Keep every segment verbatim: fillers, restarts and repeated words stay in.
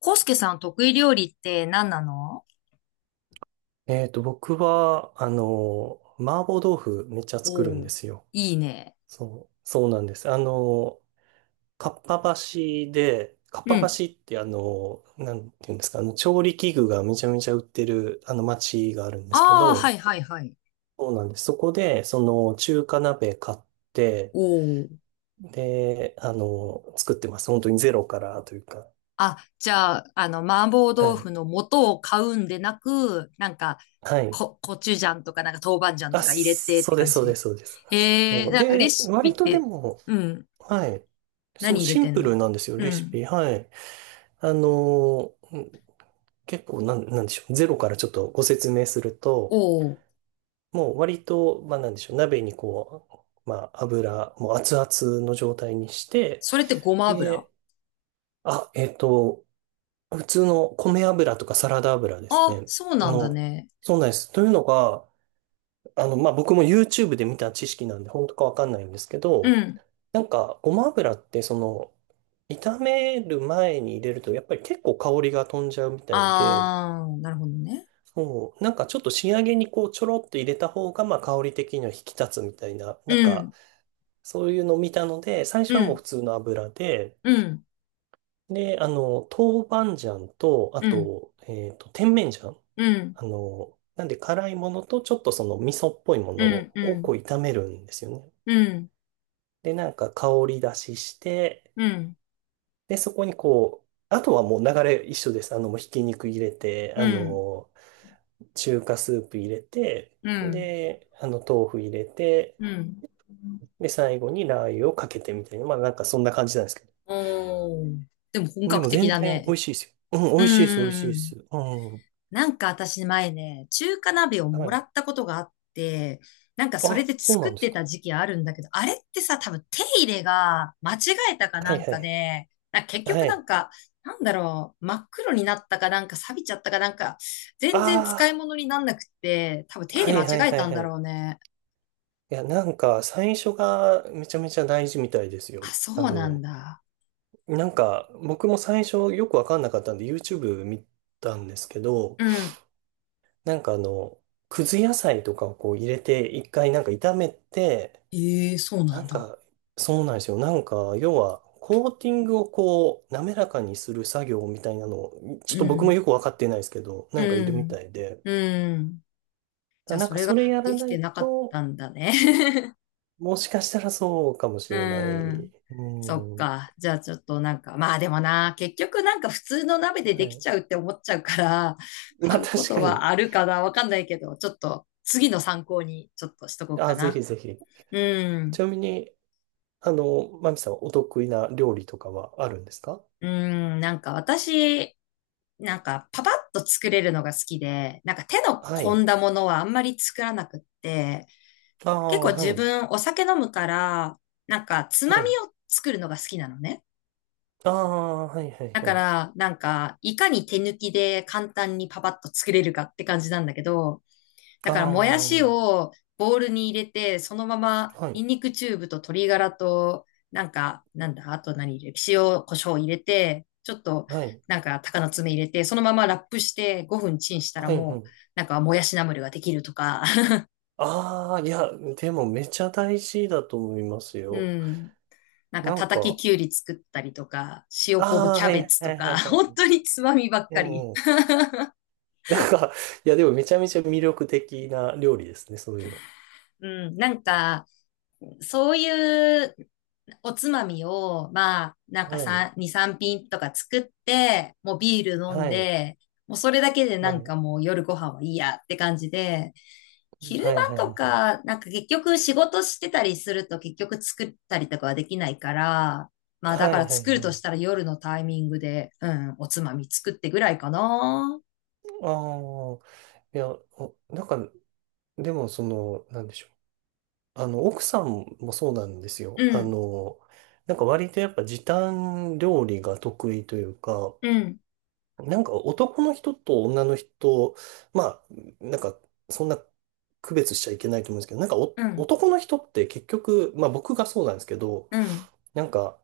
コウスケさん得意料理って何なの？えっと、僕は、あの、麻婆豆腐めっちゃ作るんおでー、すよ。いいね。そう、そうなんです。あの、かっぱ橋で、かっうぱん。橋ってあの、なんていうんですか、あの、調理器具がめちゃめちゃ売ってる、あの、町があるんですけああ、はど、いはいはい。そうなんです。そこで、その、中華鍋買って、おー。で、あの、作ってます。本当にゼロからというか。あ、じゃあ、あの、麻婆は豆腐い。の素を買うんでなく、なんか、はい。こ、コチュジャンとか、なんか豆板醤あ、とか入れてっそてうで感す、そうでじ。す、そうです。へえ、そう。なんかレで、シピ割っとでて、も、うん。はい。そう、何入れシンてんプルの？なんですよ、うレシん。ピ。はい。あのー、うん結構なん、なんでしょう。ゼロからちょっとご説明すると、おー。もう割と、まあなんでしょう。鍋にこう、まあ油、もう熱々の状態にして、それってごま油？で、あ、えっと、普通の米油とかサラダ油ですあ、ね。そうあなんだの、ね。そうなんです。というのが、あの、まあ僕も YouTube で見た知識なんで、本当かわかんないんですけうど、ん。なんか、ごま油って、その、炒める前に入れると、やっぱり結構香りが飛んじゃうみたいで、ああ、なるほどね。そう、なんかちょっと仕上げにこう、ちょろっと入れた方が、まあ、香り的には引き立つみたいな、なんうか、ん。そういうのを見たので、最う初はもうん。普通の油で、うん。で、あの、豆板醤と、あうん。と、えっと、甜麺醤。うん、あの、なんで辛いものと、ちょっとその味噌っぽいもうのん、うをこん、う、炒めるんですよね。うん、で、なんか香り出しして、うん、で、そこにこう、あとはもう流れ一緒です。あの、もうひき肉入れて、うあん、の、中華スープ入れて、うん、で、あの、豆腐入れて、うん。で、最後にラー油をかけてみたいな、まあなんかそんな感じなんですけおー。でも本ど。で格も的全だ然美ね。味しいですよ。うん、う美ん、味しいです、美味しいうでん。す。うん。なんか私前ね、中華鍋をはもらい。ったことがあって、なんかそれあ、でそう作なっんですてか。た時期あるんだけど、あれってさ、多分手入れが間違えたかはないんはかい。で、なんか結局はない。んか、なんだろう、真っ黒になったかなんか錆びちゃったかなんか、全然使いあ物になんなくって、多分あ、手入はれい間はい違えはたいんだはい。ろうね。いや、なんか最初がめちゃめちゃ大事みたいですあ、よ。そあうなんの、だ。なんか、僕も最初よくわかんなかったんで YouTube 見たんですけど、うん。なんかあの、くず野菜とかをこう入れて、一回なんか炒めて、ええ、そうななんんだ。か、そうなんですよ。なんか、要は、コーティングをこう、滑らかにする作業みたいなのを、ちょっうと僕もん。よくわかってないですけど、なんかいうるみん。たいで、うん。じだゃあ、なんそかれがそれやらできなていなかっと、たんだね。もしかしたらそうかも しうれない。ん。うそっん。はか。じゃあ、ちょっとなんか、まあでもな、結局なんか普通の鍋でできい。ちゃうって思っちゃうから、ま買あうこ確とかに。はあるかなわかんないけど、ちょっと次の参考にちょっとしとこうかあ、ぜな。ひぜひ。うん。ちなみに、あの、マミさん、お得意な料理とかはあるんですか。うん。なんか私、なんかパパッと作れるのが好きで、なんか手のは込い。んだものはあんまり作らなくって、あ結あ、構は自い。分お酒飲むから、なんかつはまみい。を作るのが好きなのね。ああ、はい、はい、だはかい。ら、なんか、いかに手抜きで簡単にパパッと作れるかって感じなんだけど、だあから、もやしあ、をボウルに入れて、そのまま、はニい、ンニクチューブと鶏ガラと、なんか、なんだ、あと何入れる塩、胡椒入れて、ちょっと、はい、なんか、鷹の爪入れて、そのままラップしてごふんチンしたらはい、はもう、い。なんか、もやしナムルができるとか、ああ、いや、でもめちゃ大事だと思いますうよ。ん。なんかなん叩きか、きゅうり作ったりとか、塩昆布ああ、キはャい、ベツはとい、はい、か、は本い。当につまみばっうかり。んうん。 なんか、いや、でもめちゃめちゃ魅力的な料理ですね、そういうの。うん、なんか、そういうおつまみを、まあ、なんかはい、さん、に、さんぴん品とか作って、もうビール飲んはい、で、もうそれだけではなんい、かもう夜ご飯はいいやって感じで、昼はい、は間い、とはい。か、なんか結局仕事してたりすると結局作ったりとかはできないから、まあだはかい、らはい、作るはとい。したら夜のタイミングで、うん、おつまみ作ってぐらいかな。ああ、いや、おなんか、でも、その、なんでしょう。あの、奥さんもそうなんですよ。うあん、の、なんか割とやっぱ時短料理が得意というか、うん、なんか男の人と女の人、まあ、なんかそんな区別しちゃいけないと思うんですけど、なんかおうん、男の人って結局、まあ僕がそうなんですけど、うん。なんか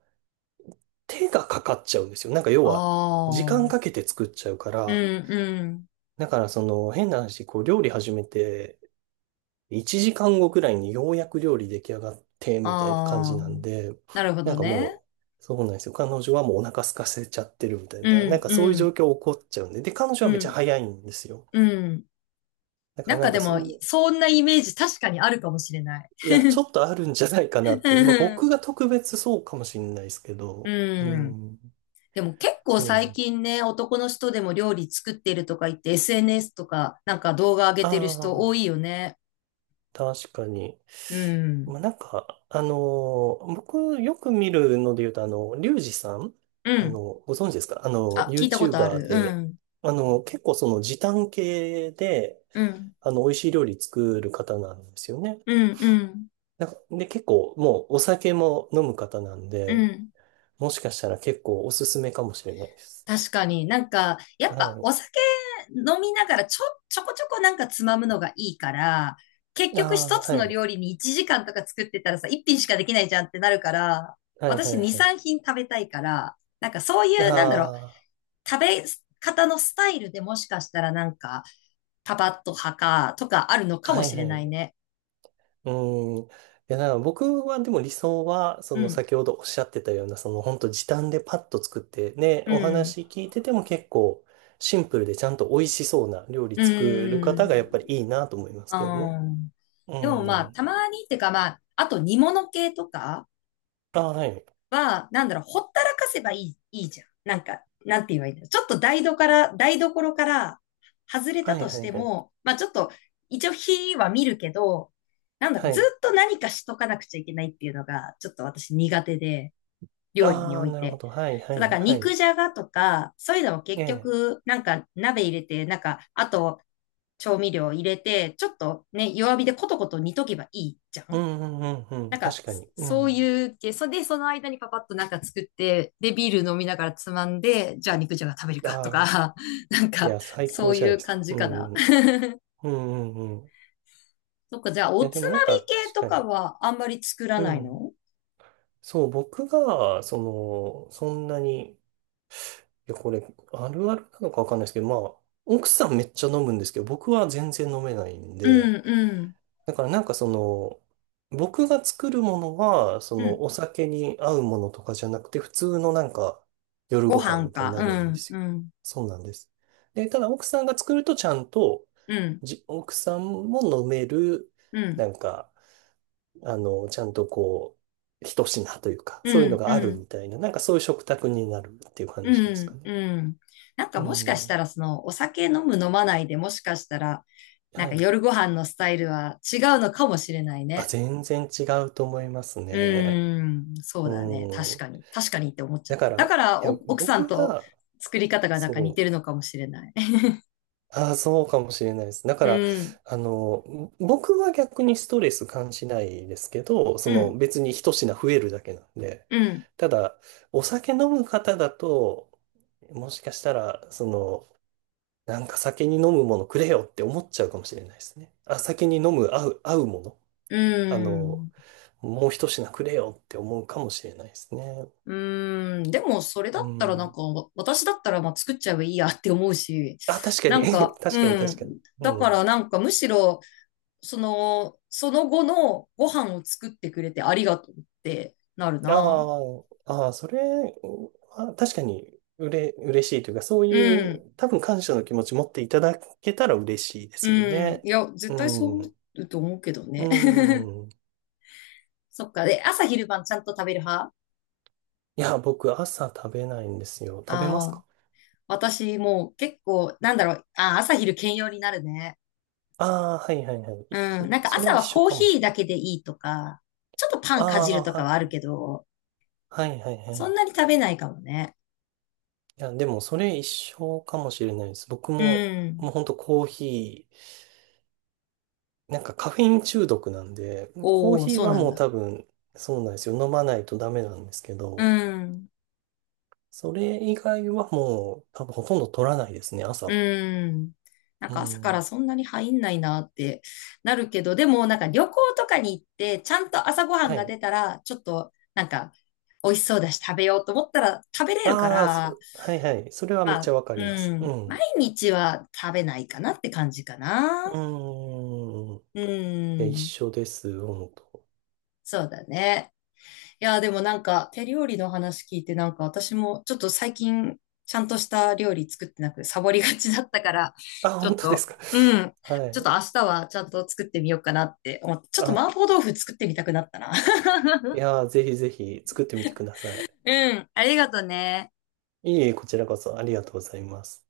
手がかかっちゃうんですよ。なんか要あは時あ、う間ん、かけて作っちゃうかうら、ん、だからその変な話、こう料理始めていちじかんごくらいにようやく料理出来上がって、みたいな感じああ。なんで、なるほなんどかね。もう、そうなんですよ。彼女はもうお腹空かせちゃってるみたいうな、なんん、かそうういう状ん、況起こっちゃうんで、で、彼女うはめっちゃん、早いんですよ。うん。だかなんらなかんかでそも、う、そんなイメージ確かにあるかもしれない。いや、ちょっとあるんじゃないかなっていう。まあう僕ん。が特別そうかもしれないですけうど、うん。ん、でも結構そうな最んだ。近ね、男の人でも料理作ってるとか言って エスエヌエス とかなんか動画上げあてる人多あ。いよね。確かに。うん。まあ、なんか、あのー僕よく見るので言うと、あの、リュウジさん、うあん。の、ご存知ですか。あの、あ、聞いたことあ YouTuber る。うで、ん。あの、結構その時短系で、うん。あの、美味しい料理作る方なんですよね。うん。うん。なんか、で、結構もうお酒も飲む方なんうで、ん。もしかしたら結構おすすめかもしれないです。確かになんか、やっぱはお酒飲みながらちょ、ちょこちょこなんかつまむのがいいから、結い。あ局あ、一つはのい。料理にいちじかんとか作ってたらさ、一品しかできないじゃんってなるから、はいはい私に、はさんぴん品食べたいから、なんかそうい。いう、なんだろう、あ食べ方のスタイルでもしかしたらなんか、パパッと派かとかあるのかあ、もはしいはれないい。ね。うん。いや、だから僕はでも理想は、そうのん、先ほどおっしゃってたような、その本当時短でパッと作って、ね、うおん、話聞いてても結構シンプルでちゃんと美味しそうな料理う作る方がやっぱりいいん、なと思いますうけどね。ん。うでもまあ、ん。たまにっていうかまあ、あと煮物系とか、あ、はい。は、なんだろう、ほったらかせばいい、いいじゃん。なんか、なんて言えばいいんだろう。ちょっと台所から、台所から外れはたいとしはいてはい。も、まあちょっと、一応火は見るけど、なんだろう、はずい。っと何かしとかなくちゃいけないっていうのが、ちょっと私苦手で、料理にあおあ、いなるほて。ど。はいはそう、だいからは肉い。じゃがとか、そういうのもえ結え。局、なんか鍋入れて、なんか、あと調味料入れて、ちょっとね、弱火でコトコト煮とけばいいじゃうん。んうんうんうん。なんか、確かに。うそうん。いう系、それで、その間にパパッとなんか作って、で、ビール飲みながらつまんで、じゃあ肉じゃが食べるかとああ、か、なんいか、や、最そ高うじゃいないうです感か。じうかんな。うん。うんうんうん。いそっか、じゃあ、おや、でつまもなんみか系確とかかに。はあんまり作らうないん。の？そう、僕が、その、そんなに、いや、これ、あるあるなのかわかんないですけど、まあ、奥さんめっちゃ飲むんですけど、僕は全然飲めないんうで、ん、うん、だからなんかその、僕が作るものは、そうの、ん。お酒に合うものとかじゃなくて、普通のなんか、夜ごご飯飯みたいにか。なうるんでん、すよ。うん、そうなんです。で、ただ奥さんが作るとちゃんと、うん、じ、奥さんも飲める、うん、なんか、あの、ちゃんとこう、一品というか、うそういうのん、がうあるん、みたいな、なんかそういう食卓になるっていうう感じですかん、ね。うん。なんかうもしかしん。たら、その、お酒飲む飲まないでもしかしたら、なんはかい。夜ご飯のスタイルは違うのかもしれないあ、ね。全然違うと思いますうね。ーん、そううだね。確ん。かに。確かにって思っちゃだっかた。だら、から、いや、お奥さ僕んとは、作り方がなんか似そてう。るのかもしれない。ああ、そうかもしれないです。だかうら、ん、あの、僕は逆にストレス感じないですけど、そうのん、別に一品増えるだけなんで。うん、ただ、お酒飲む方だと、もしかしたら、その、なんか酒に飲むものくれよって思っちゃうかもしれないですね。あ、酒に飲む合う、合うもの。うあの、ん。もう一品くれよって思うかもしれないですね。うーん、でもそれだっうたらなんん。か、わ私だったらまあ作っちゃえばいいやって思うし、あ、確かなに。ん か、確うかに確ん。かに。だかうらん。なんかむしろ、その、その後のご飯を作ってくれてありがとうってなるあな。あ、ああ、それは確かにうれ、嬉しいというか、そうういん、う多分感謝の気持ち持っていただけたら嬉しいでうすよん。いね。や、絶対そう思うん。うと思うけどうね。ん。そっか。で、朝昼晩ちゃんと食べる派？いや、僕朝食べないんですよ。食べまあすあー、か。私もう結構、なんだろう。ああ、朝昼兼用になるね。ああはいはいはうい。ん。いなんかそれ朝一は緒コーかもヒしーれなだい。けでいいとか、ちょっとパンかじるとかはあるあけど、あ、はいはいはそんい。なに食べないかもね。いや、でもそれ一緒かもしれないです。僕うも、もうん。ほんとコーヒー、なんかカフェイン中毒なんで、コーおおヒーそうはなんもう多だ。分、そうなんですよ。飲まないとダメなんですけうど、ん。それ以外はもう多分ほとんど取らないですね、朝うは。ん。なんうか朝からん。そんなに入んないなってなるけど、でもなんか旅行とかに行って、ちゃんと朝ごはんはがい。出たら、ちょっとなんか美味しそうだし食べようと思ったら食べれるかああ、そら、はいはい。それはめっまちゃあ、わかうります。うん。ん。毎う日は食べないかなって感じかな。ーん。ういや、一緒ん。です、本当。そうだね。いや、でもなんか手料理の話聞いてなんか私もちょっと最近ちゃんとした料理作ってなくサボりがちだったから、あ、ちょ本っ当でと、すか。うん。はちょっとい。明日はちゃんと作ってみようかなって思って、ちょっとあ、麻婆豆腐作ってみたくなったな。いやー、ぜひぜひ作ってみてください。うん。ありがとね。いえいえ、こちらこそありがとうございます。